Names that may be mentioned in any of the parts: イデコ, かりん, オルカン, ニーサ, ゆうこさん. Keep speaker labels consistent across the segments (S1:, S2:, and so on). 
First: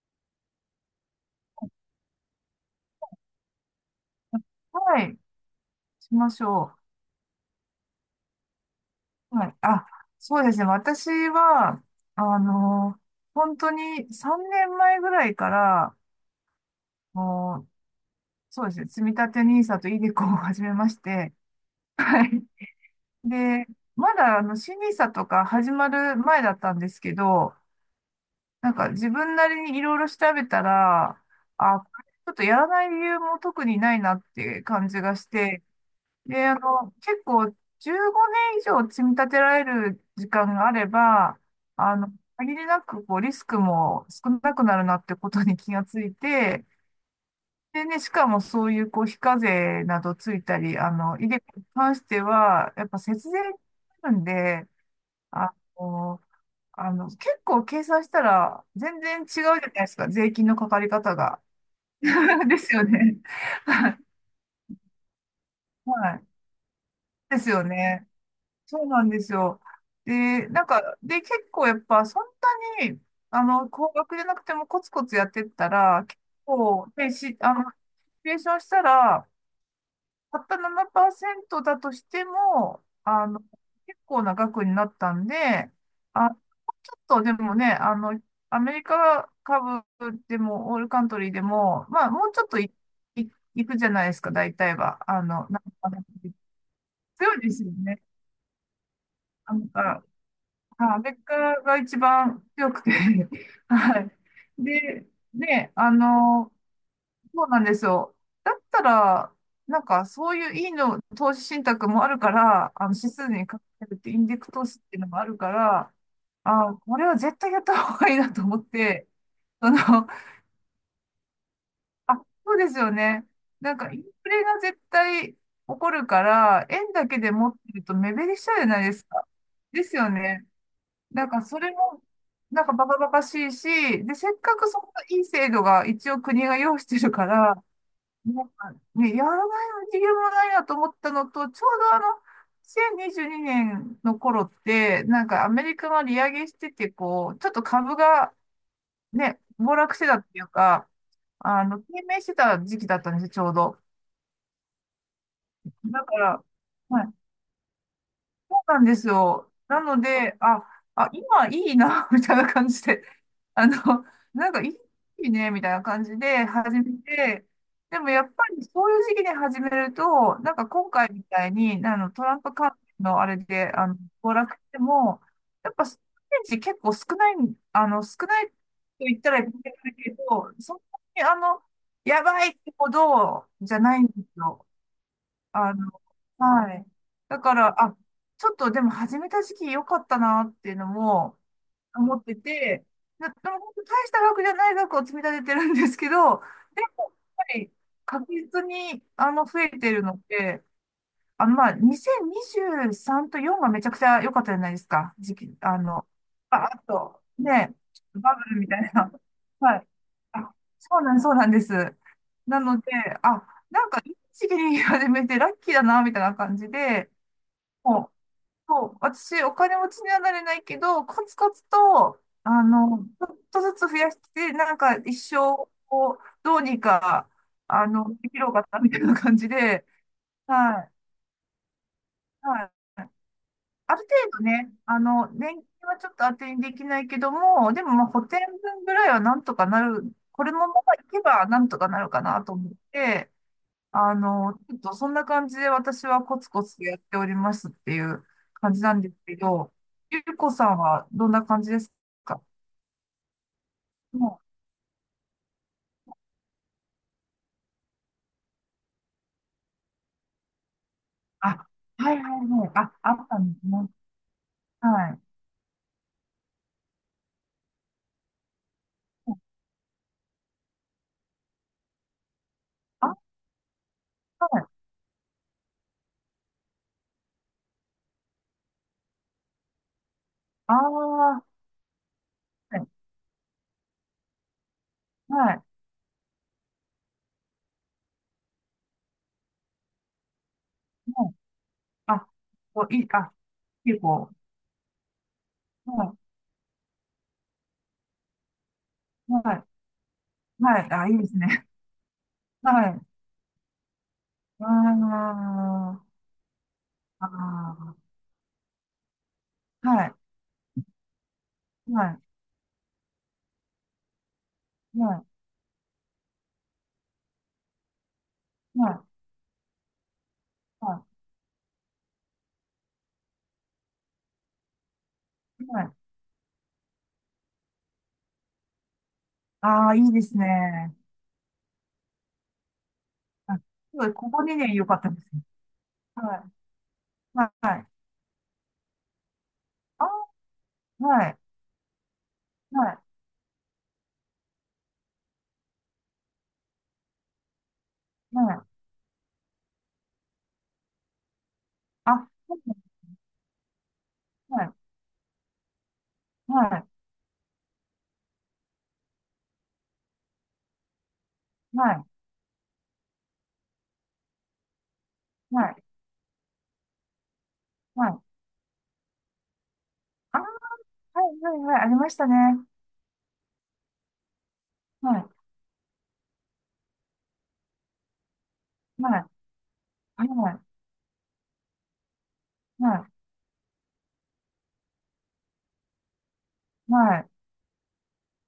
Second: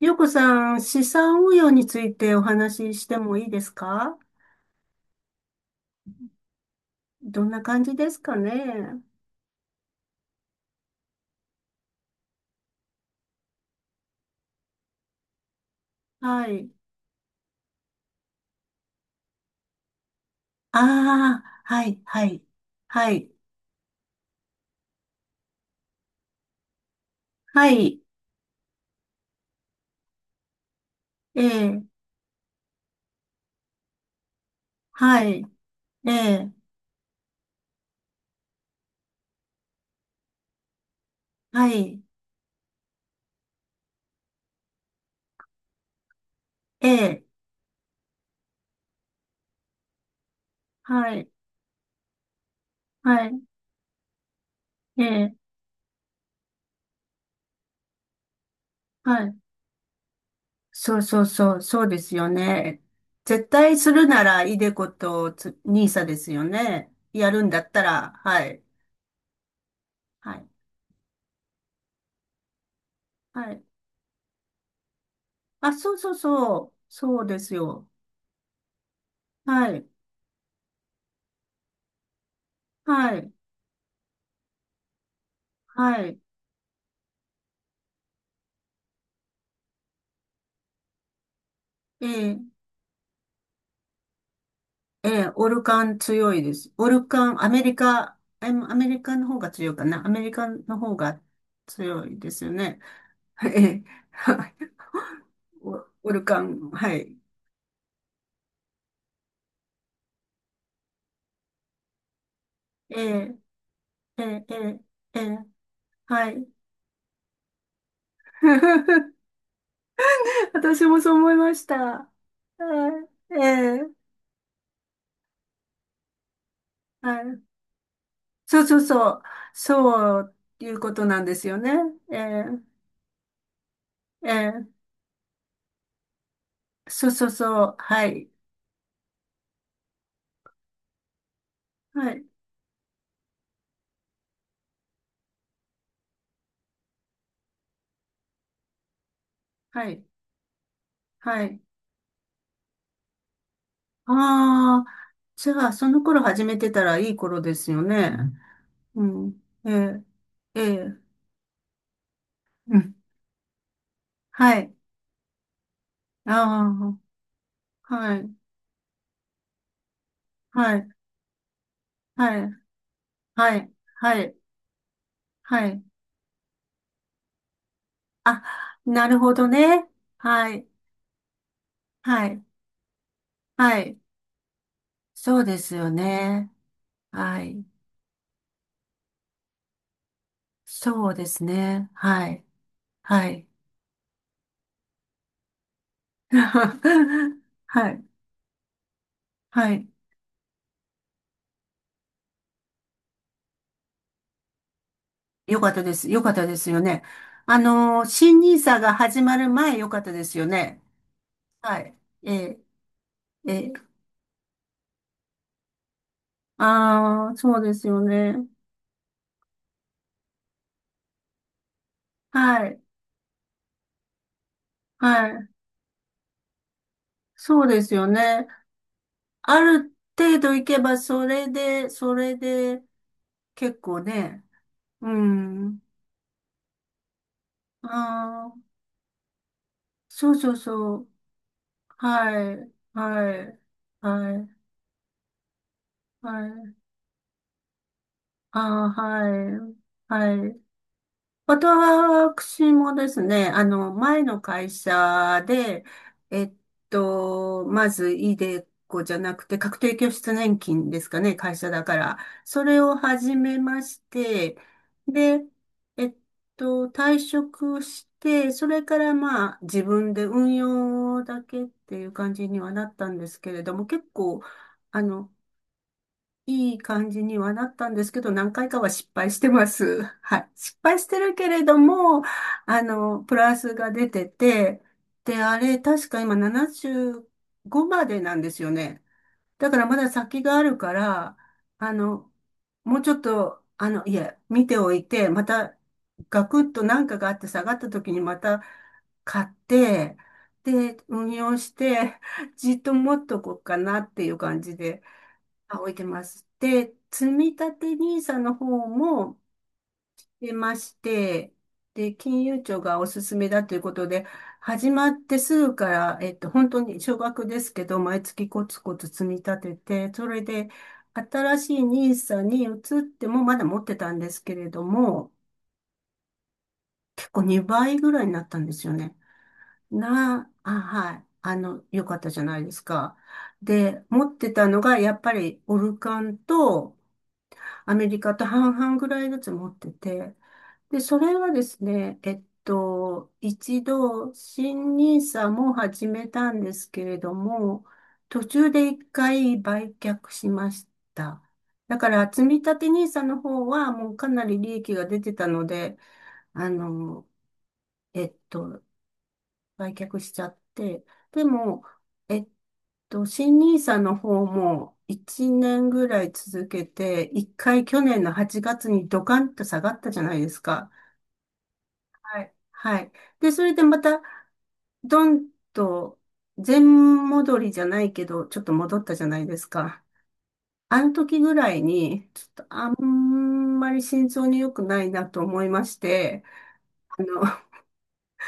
S1: ゆうこさん、資産運用についてお話ししてもいいですか？
S2: はい、しましょ
S1: どんな感じですかね？
S2: う。はい。あ、そうですね。私は、あの、本当に3年前ぐらいから、
S1: はい。
S2: もう、そうですね。積み立てニーサとイデコを始め
S1: あ
S2: まして、
S1: あ、は い、は
S2: はい。
S1: い、はい、
S2: で、まだ、新 n i s とか始まる前だったんですけど、
S1: はい、
S2: なんか自分なりにいろいろ調べたら、
S1: え
S2: あ、
S1: え、
S2: これちょっとやらない理由も特にないなっていう感じがし
S1: はい、
S2: て、
S1: え
S2: で、
S1: え、
S2: 結構15年以上積み立てられる時間があれば、
S1: は
S2: あ
S1: い、
S2: の、限りなくこうリスクも少なくなるなってことに気がついて、
S1: ええ、
S2: でね、しかもそういうこう非課税などついたり、
S1: はい、
S2: イデコに関しては、やっぱ
S1: は
S2: 節税
S1: い、
S2: になるんで、
S1: ええ、
S2: あの、結構計算したら全然
S1: は
S2: 違う
S1: い。
S2: じゃないですか、税金のかかり
S1: そう
S2: 方
S1: そう
S2: が。
S1: そう、そうですよ
S2: です
S1: ね。
S2: よね。
S1: 絶対す るなら、イデコとニーサで
S2: はい。
S1: すよね。や
S2: で
S1: る
S2: す
S1: んだ
S2: よ
S1: った
S2: ね。
S1: ら、はい、
S2: そうなんですよ。
S1: はい、
S2: で、なんか、結構やっぱそんなに、
S1: はい。
S2: 高額でなくてもコツコツやってった
S1: あ、そう
S2: ら、
S1: そう
S2: 結
S1: そう、
S2: 構、で、
S1: そう
S2: し、
S1: で
S2: あ
S1: す
S2: の、シ
S1: よ。
S2: ミュレーションしたら、
S1: はい。
S2: たった7%だとしても、
S1: はい。
S2: 結構な額になったんで、
S1: はい。
S2: あ、ちょっとでもね、アメリカ株でも、オールカントリーでも、ま
S1: え
S2: あ、もう
S1: え、
S2: ちょっとい、いくじゃないですか、大体は。
S1: ええ、オ
S2: な
S1: ル
S2: ん
S1: カ
S2: か
S1: ン強いです。オルカ
S2: 強い
S1: ン、ア
S2: で
S1: メ
S2: すよ
S1: リ
S2: ね。
S1: カ、えアメリカの方が
S2: なん
S1: 強いかな。
S2: か
S1: アメリカの方
S2: アメリ
S1: が
S2: カが一
S1: 強いで
S2: 番
S1: すよ
S2: 強
S1: ね。
S2: くて
S1: え え、
S2: はい。
S1: はい。
S2: で、ね、
S1: オオルカン、はい。
S2: そうなんですよ。だったら、なんかそういういいの、投資信託もあるから、あの
S1: え
S2: 指数
S1: え、
S2: にかけるってイ
S1: え
S2: ンデッ
S1: え、
S2: クス
S1: え
S2: 投資
S1: え、
S2: っていうのも
S1: え
S2: ある
S1: え、
S2: から、
S1: はい。
S2: あ、これは絶対やった方がいいなと思って、その、
S1: 私もそう思いました。は
S2: あ、そうですよね。
S1: い、え
S2: なんかイン
S1: え、
S2: フレが絶対起こるから、円だけ
S1: は
S2: で
S1: い。
S2: 持ってると目減りしちゃう
S1: そ
S2: じ
S1: う
S2: ゃ
S1: そう
S2: ないです
S1: そう。
S2: か。ですよ
S1: そう
S2: ね。
S1: いうことなん
S2: なん
S1: で
S2: から
S1: すよ
S2: それ
S1: ね。
S2: も、
S1: ええ、
S2: なんかバカバカしいし、で、
S1: え
S2: せっか
S1: え、
S2: くそこのいい制度が一応国が用意して
S1: そう
S2: る
S1: そ
S2: か
S1: う
S2: ら、
S1: そう。はい。
S2: なんかね、やらないの理由もないなと思ったのと、ちょうど
S1: はい。
S2: 2022年の頃って、なんかアメリカが利上げしてて、こう、ちょっと株がね、暴
S1: は
S2: 落し
S1: い。
S2: てたっていうか、
S1: はい。
S2: 低迷してた時期だったんですよ、ちょうど。
S1: ああ、じゃあ、その
S2: だか
S1: 頃始
S2: ら、
S1: めてたら
S2: は
S1: い
S2: い、
S1: い頃ですよね。
S2: そうなんで
S1: う
S2: す
S1: ん。
S2: よ。
S1: え
S2: なの
S1: え、
S2: で、
S1: ええ、
S2: あ、今いいな、みたいな感
S1: う
S2: じ
S1: ん。
S2: で。あの、なん
S1: は
S2: か
S1: い。
S2: いいね、みたいな感じで始め
S1: あ
S2: て、
S1: あ、
S2: でも
S1: は
S2: や
S1: い。
S2: っぱりそういう時期に始めると、なんか
S1: はい。
S2: 今回みたいに、トラ
S1: は
S2: ン
S1: い。
S2: プ関連のあれ
S1: は
S2: で、
S1: い。は
S2: 暴
S1: い。
S2: 落しても、
S1: は
S2: やっ
S1: い。
S2: ぱステージ結構少ない、少な
S1: あ、
S2: いと
S1: な
S2: 言
S1: る
S2: った
S1: ほ
S2: らい
S1: ど
S2: け
S1: ね。
S2: ないけ
S1: は
S2: ど、
S1: い。
S2: そんなにや
S1: はい。
S2: ばいってほどじ
S1: は
S2: ゃな
S1: い。
S2: いんですよ。
S1: そうで
S2: あ
S1: す
S2: の、
S1: よね。
S2: はい。だ
S1: は
S2: か
S1: い。
S2: ら、あ、ちょっとでも始めた時期良かったなっていうの
S1: そうで
S2: も、
S1: すね。
S2: 思っ
S1: は
S2: てて、
S1: い。はい。
S2: でも本当大した額じゃない額を積み立ててるんですけど、で も、やっぱり
S1: はい。
S2: 確実に増え
S1: はい。
S2: てるので、まあ2023と4がめちゃくちゃ良かったじゃないですか、時期、
S1: よかったです。よかったで
S2: あ、
S1: す
S2: あ
S1: よね。
S2: と、
S1: あ
S2: ね、
S1: の
S2: バ
S1: 新ニ
S2: ブ
S1: ー
S2: ルみた
S1: サ
S2: い
S1: が
S2: な。
S1: 始まる 前
S2: はい。
S1: よかったですよ
S2: あ、
S1: ね。
S2: そうなんで
S1: は
S2: す。
S1: い。ええ、
S2: なので、あ、
S1: ええ。
S2: なんかいい時期に始めてラッキーだな、みたいな感じで、
S1: ああ、そうですよね。
S2: そう、私、お金持ちにはなれないけど、コツコツと、
S1: はい。
S2: ちょっとずつ増やして、なんか一
S1: は
S2: 生
S1: い。
S2: をどうにか、
S1: そうですよ
S2: 生き
S1: ね。
S2: ろうかな、みたいな感じ
S1: あ
S2: で、
S1: る程度いけ
S2: はい、
S1: ば、それで、それ
S2: はい。
S1: で、結
S2: あ
S1: 構
S2: る程
S1: ね。
S2: 度ね、
S1: う
S2: 年金
S1: ん。
S2: はちょっと当てにできないけども、でもまあ補填
S1: ああ、
S2: 分ぐらいはなんとかなる、
S1: そう
S2: こ
S1: そ
S2: れ
S1: う
S2: もまあ
S1: そ
S2: い
S1: う。
S2: けばなんとかなるかな
S1: は
S2: と思
S1: い。
S2: って、
S1: はい。はい。
S2: ちょっとそんな感じで私はコ
S1: は
S2: ツコ
S1: い。
S2: ツとやっておりますっていう感じ
S1: ああ、
S2: なんですけど、
S1: はい。
S2: ゆう
S1: は
S2: こ
S1: い。
S2: さんはどんな感じですか
S1: 私もですね、前
S2: も
S1: の
S2: う、
S1: 会社で、えっまず、イデコじゃなくて、確定拠出年金ですかね、
S2: あ、
S1: 会社だか
S2: は
S1: ら。
S2: いはい
S1: そ
S2: はい。
S1: れ
S2: あ、
S1: を
S2: あっ
S1: 始
S2: たん
S1: め
S2: です
S1: ま
S2: ね。
S1: して、
S2: はい。
S1: で、えっ退職して、それからまあ、自分で運用だけっていう感じにはなった
S2: あ、
S1: んですけれども、結構、
S2: はい。
S1: あの、いい感じにはなったんですけど、何回かは失敗してます。はい。
S2: ああ、
S1: 失敗してる
S2: は
S1: けれども、
S2: い。
S1: プラスが出てて、で、
S2: は
S1: あ
S2: い。
S1: れ、確か今75までなんですよね。だからまだ先があるか
S2: はい
S1: ら、あ
S2: あ、
S1: の、
S2: こう
S1: もう
S2: いい、
S1: ちょっ
S2: あ、
S1: と、
S2: 結
S1: い
S2: 構。
S1: や見ておいて、また、
S2: は
S1: ガクッと何かがあって下がった時にまた
S2: い。
S1: 買っ
S2: はい。
S1: て、
S2: はい。
S1: で、
S2: あ、いいで
S1: 運
S2: す
S1: 用
S2: ね。
S1: して、じっ
S2: は
S1: と
S2: い。
S1: 持っとこうかなっていう感
S2: あ
S1: じで、あ、置いて
S2: あ、
S1: ます。で、積立
S2: あ
S1: ニ i サの方も
S2: あ、はい。
S1: 出まして、
S2: は
S1: で、
S2: い。
S1: 金融庁がおすすめだということで、始
S2: は
S1: まっ
S2: い。
S1: てすぐから、本当に少額ですけど、毎月コツ
S2: は
S1: コツ
S2: い。
S1: 積み立てて、それで、
S2: は
S1: 新しいニーサに移っても、まだ持ってたんですけれども、
S2: い。はい。
S1: 結構2倍ぐらいになったんですよね。
S2: ああ、いいですね。
S1: はい。よかったじゃないですか。
S2: あ、す
S1: で、
S2: ごい、
S1: 持
S2: こ
S1: っ
S2: こ
S1: てた
S2: に
S1: の
S2: 良か
S1: が、
S2: った
S1: や
S2: で
S1: っぱ
S2: すね。
S1: り、オルカ
S2: は
S1: ン
S2: い。
S1: と、
S2: はい。はい。
S1: アメリカと半々ぐらいずつ持って
S2: あ、
S1: て、で、そ
S2: は
S1: れ
S2: い。
S1: はですね、
S2: はい。
S1: 一度、新ニーサも始めたんですけれども、
S2: は
S1: 途
S2: い。
S1: 中で一回売却しました。だから、
S2: あ、
S1: 積み立てニーサの方はもうかなり
S2: は
S1: 利
S2: い。
S1: 益が出てたので、
S2: は
S1: あ
S2: い。
S1: の、えっと、売却しちゃって、でも、
S2: はい。
S1: えっ新ニーサの方も1
S2: はい。
S1: 年ぐらい続けて、1回去
S2: はい。
S1: 年の8月にドカンと下がったじゃな
S2: あ、
S1: い
S2: は
S1: ですか。
S2: い。はい。はい。ありましたね。
S1: はい。はい。で、それでまた、
S2: はい。
S1: ドンと、全戻りじゃないけど、ちょっと戻った
S2: は
S1: じ
S2: い。
S1: ゃないですか。
S2: はい。
S1: あの時ぐらいに、ちょっとあ
S2: は
S1: んまり心臓に良くないなと思いまして、
S2: い。は
S1: あ
S2: い。
S1: の、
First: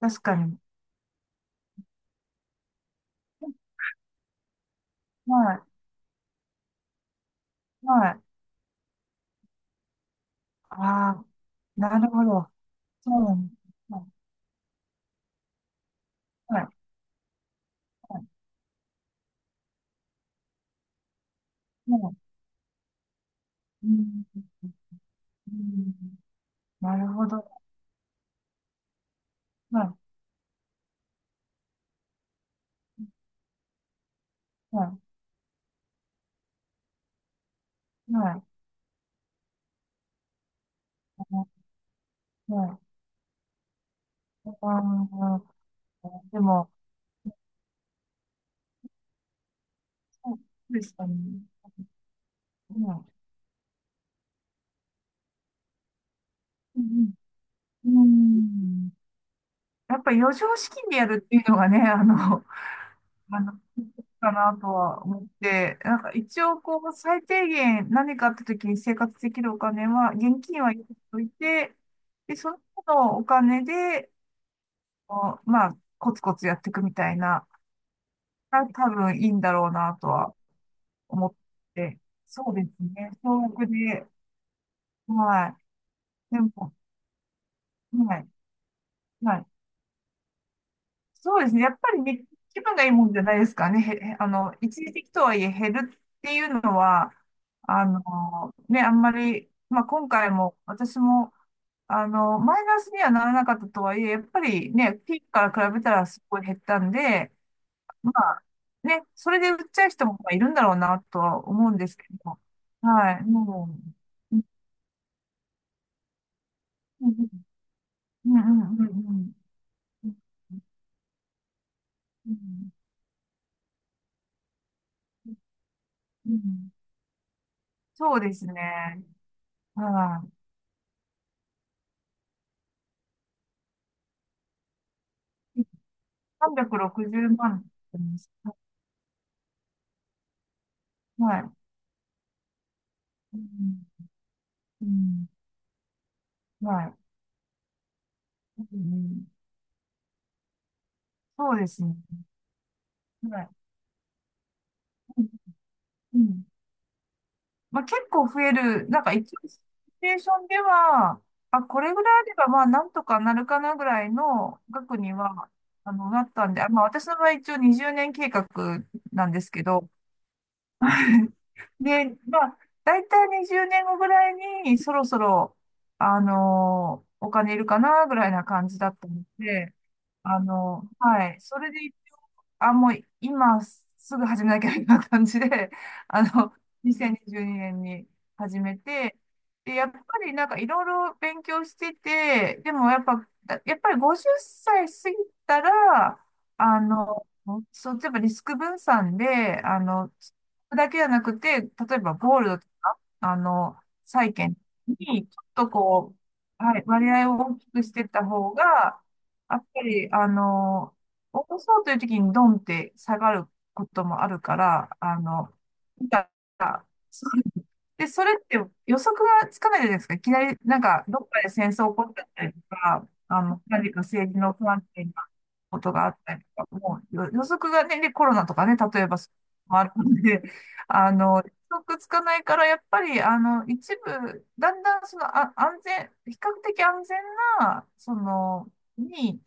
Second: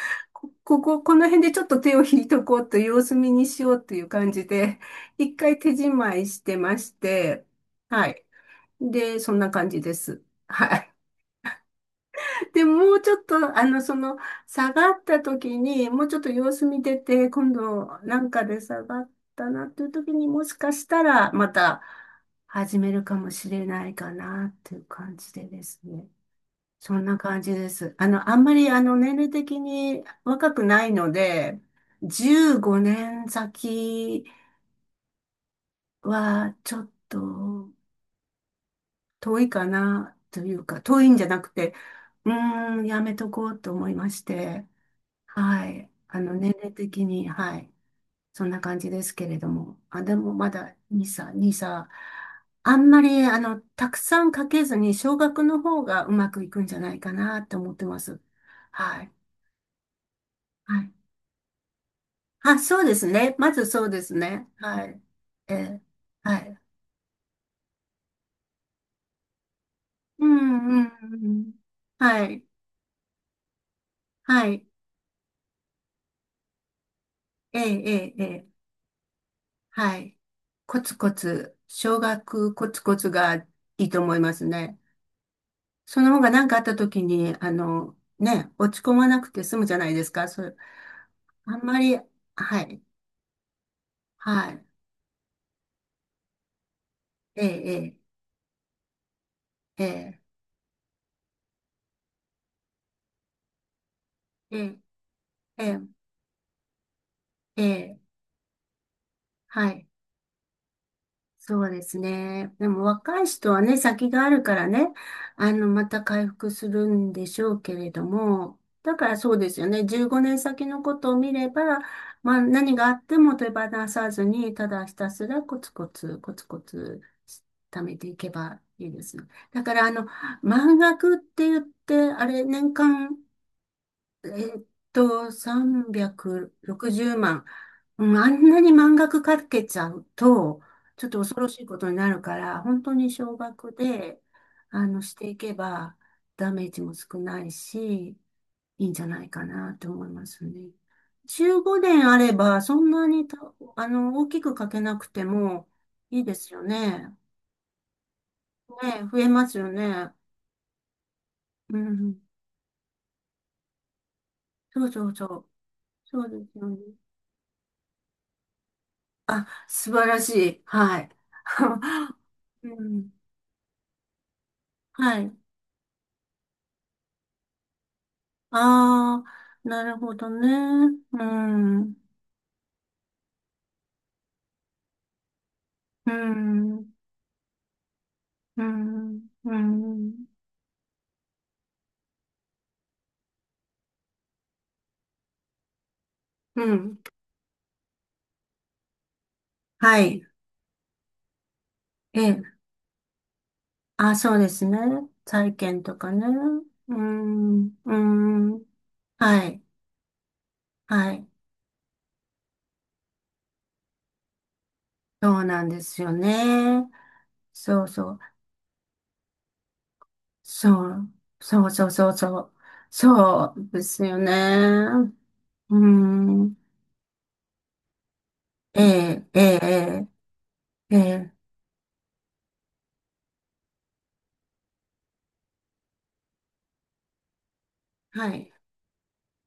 S2: 確かに。
S1: この辺でちょっと手を引いとこうと様子見にしようという感じで、一回
S2: は
S1: 手締まいしてまして、
S2: い。
S1: は
S2: はい。
S1: い。で、そんな感じです。はい。
S2: ああ、なるほど。
S1: で、もうち
S2: そ
S1: ょっ
S2: うなんで
S1: と、
S2: す。は
S1: 下がった時に、もうちょっと様
S2: い。は
S1: 子
S2: い。
S1: 見てて、今度、なん
S2: は
S1: かで下がったなという時に、もしかしたら、また
S2: い。はい。
S1: 始めるかもしれな
S2: う
S1: いか
S2: ん。
S1: な、という感じで
S2: う
S1: です
S2: ん。
S1: ね。
S2: な
S1: そん
S2: る
S1: な
S2: ほ
S1: 感
S2: ど。
S1: じです。あんまり年齢的
S2: は
S1: に若くないので、15年先
S2: い。は
S1: はちょっと
S2: い。はい。
S1: 遠いかなというか、遠いんじゃな
S2: は
S1: くて、
S2: い。は
S1: やめとこうと思いまし
S2: い。
S1: て、
S2: あ
S1: はい。
S2: あ、で
S1: 年
S2: も、
S1: 齢的に、はい。そんな感じですけれども。あ、でも
S2: そ
S1: ま
S2: う
S1: だ
S2: ですかね。
S1: 2歳、2歳。あんまり、たくさんかけずに、少額の方がうまくいくんじゃ
S2: う
S1: ないか
S2: ん、
S1: なと思って
S2: う
S1: ます。
S2: ん、
S1: はい。
S2: やっぱ余剰資
S1: は
S2: 金
S1: い、
S2: でやるっていうのがね、
S1: あ、そうです ね。
S2: あ
S1: ま
S2: の、
S1: ずそうです
S2: か
S1: ね。
S2: なと
S1: はい。
S2: は思っ
S1: え
S2: て、
S1: え、
S2: なんか
S1: は
S2: 一
S1: い。
S2: 応こう、最低限何かあった時に生活できるお金は、
S1: う
S2: 現金は
S1: ん、
S2: 用
S1: う
S2: 意
S1: ん、
S2: てお
S1: う
S2: い
S1: ん。
S2: て、
S1: は
S2: で、
S1: い。
S2: その他のお金で、
S1: はい。
S2: こうまあ、コツコツやっていくみたいな、
S1: ええ、ええ、ええ、
S2: が多分いいんだろうな
S1: は
S2: と
S1: い。
S2: は
S1: コツコ
S2: 思っ
S1: ツ、
S2: て、
S1: 少
S2: そ
S1: 額
S2: うで
S1: コ
S2: す
S1: ツコツ
S2: ね、
S1: が
S2: 総
S1: い
S2: 額
S1: いと
S2: で、
S1: 思いますね。
S2: は
S1: その方が
S2: い。で
S1: 何かあっ
S2: も、
S1: た時に、
S2: はい。
S1: ね、落ち込まなく
S2: は
S1: て
S2: い、
S1: 済むじゃないですか。それ、
S2: そうです
S1: あん
S2: ね。や
S1: ま
S2: っぱ
S1: り、
S2: りね、
S1: は
S2: 気分
S1: い。
S2: がいいもんじゃないですかね。
S1: はい。
S2: 一時的とはいえ減るっていうのは、
S1: え
S2: あ
S1: え、
S2: の、ね、あんまり、ま
S1: え
S2: あ
S1: え、え
S2: 今
S1: え、
S2: 回も私も、マイナスにはならなかったとはいえ、やっぱ
S1: え
S2: り
S1: え、
S2: ね、ピークか
S1: え
S2: ら比
S1: え、
S2: べたらすごい減ったんで、
S1: ええ、
S2: まあね、それで売っ
S1: は
S2: ちゃ
S1: い。
S2: う人もいるんだろうなとは
S1: そ
S2: 思
S1: う
S2: うん
S1: で
S2: です
S1: す
S2: けど、
S1: ね。でも
S2: は
S1: 若
S2: い、
S1: い人は
S2: も
S1: ね、先があ
S2: う、
S1: るからね、また回復する
S2: う
S1: ん
S2: ん、
S1: でしょうけれど
S2: うん、う
S1: も、
S2: ん、うん、
S1: だか
S2: う
S1: らそ
S2: ん、
S1: うですよね。15年先のことを見れば、
S2: うん、
S1: ま
S2: う
S1: あ
S2: ん、
S1: 何があっても手放さずに、ただひたすらコツコツ、
S2: う
S1: コツコ
S2: ん、
S1: ツ貯めてい
S2: そう
S1: け
S2: です
S1: ばいいで
S2: ね。
S1: すね。だから
S2: はい。
S1: 満額って言って、あれ、年間えーっと、360
S2: 360
S1: 万。
S2: 万って言っ
S1: うん、あ
S2: て
S1: ん
S2: ます。
S1: なに満額かけちゃうと、ちょっと
S2: は
S1: 恐ろ
S2: い。
S1: しいことになるから、本当に少
S2: う
S1: 額
S2: ん。
S1: で、
S2: う
S1: し
S2: ん。
S1: ていけば、ダメージ
S2: は
S1: も
S2: い。
S1: 少ないし、
S2: う
S1: いいんじゃな
S2: ん。
S1: いかなと思いますね。
S2: そう
S1: 15
S2: ですね。
S1: 年あれば、そんなにた、
S2: はい。
S1: あの、大きくかけなく
S2: う
S1: て
S2: ん。
S1: も
S2: う
S1: いいで
S2: ん。
S1: すよね。
S2: まあ、結構増える。な
S1: ね、
S2: んか
S1: 増
S2: 一
S1: えま
S2: 応、シ
S1: す
S2: チ
S1: よ
S2: ュ
S1: ね。
S2: エーションでは、あ、
S1: う
S2: これぐら
S1: ん。
S2: いあれば、まあ、なんとかなるかなぐらいの
S1: そう
S2: 額
S1: そ
S2: に
S1: うそう。
S2: は、な
S1: そう
S2: っ
S1: で
S2: たん
S1: す
S2: で、
S1: よ
S2: あ、
S1: ね。
S2: まあ、私の場合一応20年計画なんですけど、
S1: 素晴らしい。はい。
S2: で、ま あ、
S1: う
S2: だい
S1: ん。
S2: たい20年後ぐらいに、そろそ
S1: はい。
S2: ろ、あのーお金いるかな、ぐらいな感じだった
S1: あ
S2: の
S1: あ、
S2: で、
S1: なるほどね。う
S2: はい。それでいっ
S1: ん。
S2: あ、もう今すぐ始めなきゃみたいな感じで、
S1: う
S2: あの、
S1: ん。
S2: 2022年にじゅうにねんに始
S1: う
S2: めて、
S1: ん。う
S2: で、やっぱ
S1: ん。
S2: りなんかいろいろ勉強してて、でもやっぱ、だやっぱり50歳過ぎたら、
S1: う
S2: あ
S1: ん、
S2: の、そう、例えばリスク分散で、
S1: はい。
S2: だけじゃなくて、例えば
S1: え
S2: ゴール
S1: え。
S2: ドとか、
S1: あ、
S2: 債
S1: そうで
S2: 券
S1: すね。
S2: に、ちょっ
S1: 債
S2: と
S1: 券とか
S2: こ
S1: ね。
S2: う、はい、
S1: う
S2: 割合を大き
S1: ん。
S2: くし
S1: う
S2: てった方
S1: ん。
S2: が、
S1: は
S2: や
S1: い。
S2: っぱり、
S1: はい。
S2: 落とそうという時にドンって下がることもあるから、
S1: そうなんですよ
S2: なんか、
S1: ね。そう
S2: で、
S1: そう。
S2: それって予測がつかないじゃないですか。いきなり、なん
S1: そ
S2: か、
S1: う。
S2: どっかで
S1: そう
S2: 戦
S1: そ
S2: 争
S1: う
S2: 起こ
S1: そう
S2: っちゃっ
S1: そ
S2: た
S1: う。
S2: りとか、
S1: そうで
S2: 何か
S1: すよ
S2: 政
S1: ね。
S2: 治の不安定な
S1: う
S2: ことがあったり
S1: ん。
S2: とか、もう予測がね、で、コロナとかね、例えば
S1: え
S2: そうい
S1: え、え
S2: うのもある
S1: え、
S2: ので、
S1: ええ。え
S2: 予
S1: え、
S2: 測つかないから、やっぱり、一部、だんだんその、比較的安全な、そ
S1: はい。
S2: の、に、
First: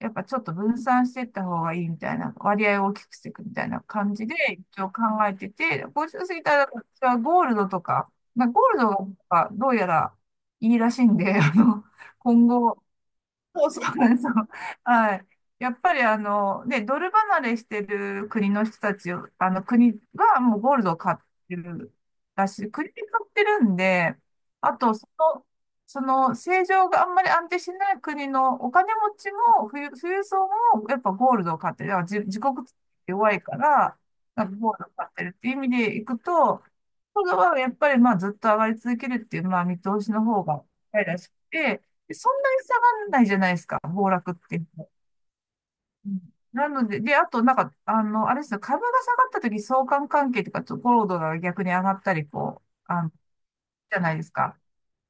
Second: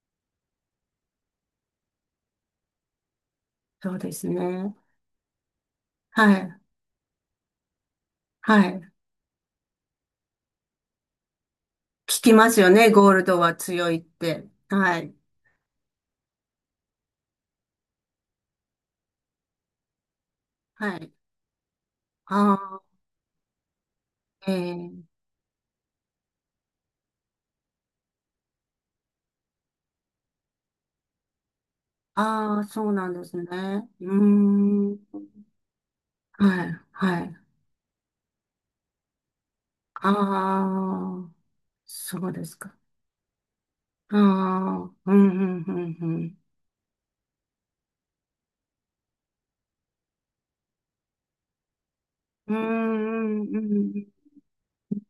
S2: やっぱちょっと分散していった方がいいみたいな、割合を大きくしていくみたいな
S1: そうで
S2: 感じ
S1: す
S2: で、
S1: ね。
S2: 一応考えてて、50
S1: は
S2: 過ぎた
S1: い。
S2: らはゴールドとか、まあ、
S1: は
S2: ゴール
S1: い。
S2: ドがどうやらいいらしいんで、
S1: 聞き
S2: 今
S1: ますよ
S2: 後、
S1: ね。ゴールドは
S2: そうそ
S1: 強い
S2: う
S1: っ
S2: なんですよ。
S1: て。はい。
S2: はい。やっぱりね、ドル離れしてる国の人たちを、あの国はもうゴールド
S1: は
S2: を
S1: い。
S2: 買ってるら
S1: あ
S2: しい。国
S1: あ、
S2: で買ってるんで、
S1: え
S2: あと、
S1: え。
S2: その、政情があんまり安定しない国のお金持ちも、富裕層もやっぱゴールドを買ってる。だから自国
S1: ああ、そうなんで
S2: 弱
S1: す
S2: いか
S1: ね。
S2: ら、
S1: う
S2: なんかゴールドを
S1: ー
S2: 買っ
S1: ん。
S2: てるっていう意味でいくと、
S1: はい。は
S2: ゴール
S1: い。
S2: ドはやっぱりまあずっと上がり続けるっていう、まあ見通しの方
S1: あ
S2: が、らし
S1: あ、
S2: くて、
S1: そ
S2: そ
S1: う
S2: ん
S1: で
S2: な
S1: す
S2: に下
S1: か。
S2: がんないじゃないですか、暴
S1: あ
S2: 落っていうの、
S1: あ、うん、うん、うん、う
S2: うん
S1: ん。
S2: なので、で、あと、なんか、あれですよ、株が下がった時相関関係とか、ちょっとゴールドが逆に上がったり、
S1: うー
S2: こう、あの、
S1: ん、う
S2: じゃ
S1: ん、
S2: ないですか。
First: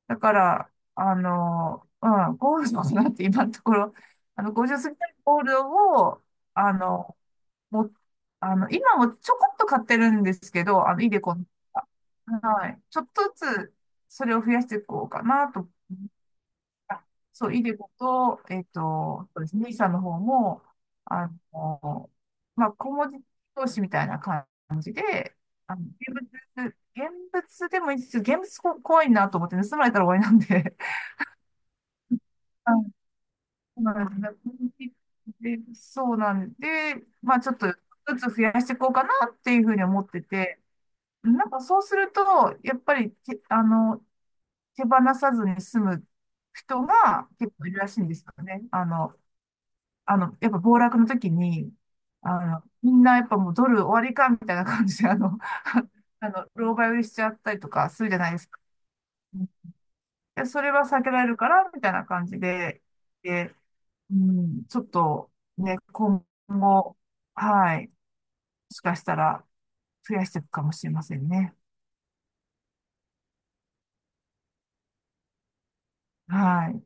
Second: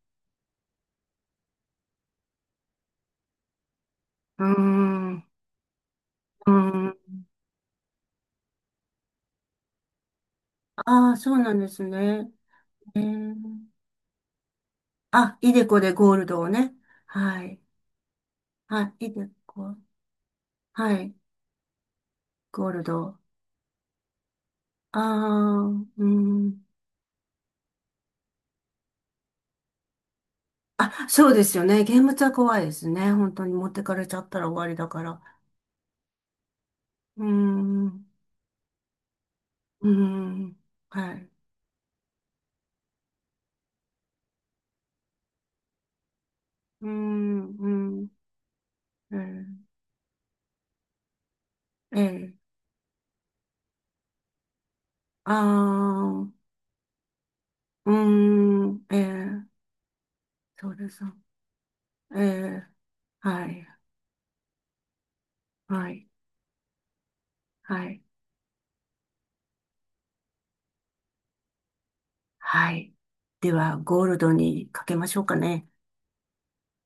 S2: だから、ゴールドなんて今のところ、
S1: う
S2: 50過ぎた
S1: ん。
S2: ゴールドを、
S1: う
S2: あ
S1: ん。
S2: の、も、あの、今もちょこっと買ってるんですけど、
S1: あ
S2: イ
S1: あ、
S2: デ
S1: そ
S2: コ
S1: う
S2: ンと
S1: なんです
S2: か。
S1: ね。
S2: はい。ち
S1: え
S2: ょっと
S1: え。
S2: ずつ、それを増やしていこうか
S1: あ、イ
S2: な
S1: デ
S2: と、
S1: コでゴールドをね。
S2: あ
S1: は
S2: そう、
S1: い。
S2: イデコと、
S1: はい。イデ
S2: そうですね、
S1: コ。
S2: さんの方も、
S1: はい。
S2: あの、ま
S1: ゴー
S2: あ、
S1: ル
S2: 小文
S1: ド。
S2: 字投資みたいな感じ
S1: あ
S2: で、あの、
S1: あ、
S2: 現
S1: うん。
S2: 現物でもいいんですけど、現物こ怖いなと思ってね盗まれたら終わりなんで、
S1: あ、そうですよね。現物は怖いです
S2: あ、
S1: ね。本当に持っ
S2: そ
S1: て
S2: う
S1: か
S2: な
S1: れ
S2: ん
S1: ちゃっ
S2: で
S1: たら
S2: す
S1: 終わりだから。
S2: ね。で、そうなんで、
S1: うー
S2: まあ、ちょっと
S1: ん、
S2: ずつ増やしていこうかなっていうふうに
S1: うー
S2: 思って
S1: ん、
S2: て、
S1: はい。
S2: なんかそうすると、やっぱりて、手放さずに済む人
S1: うー
S2: が結構いるらしい
S1: ん、
S2: ん
S1: う
S2: ですよね。
S1: ーん、
S2: やっぱ暴落の時に、
S1: えー、えー、
S2: みんなやっぱもうドル終わりかみたいな感じで、
S1: あー、
S2: 狼狽売りしちゃったりとか
S1: うー
S2: するじゃないですか。
S1: ん、えー、
S2: いや、そ
S1: そ
S2: れ
S1: う
S2: は
S1: で
S2: 避
S1: す。
S2: けられるから、みたいな
S1: え
S2: 感じ
S1: ー、
S2: で、
S1: は
S2: で、
S1: い、
S2: うん、ちょっとね、
S1: はい、
S2: 今後、
S1: は
S2: はい、も
S1: い、
S2: しかしたら増やしていくかもしれませんね。
S1: はい。では、ゴールドにかけましょうかね。
S2: はい。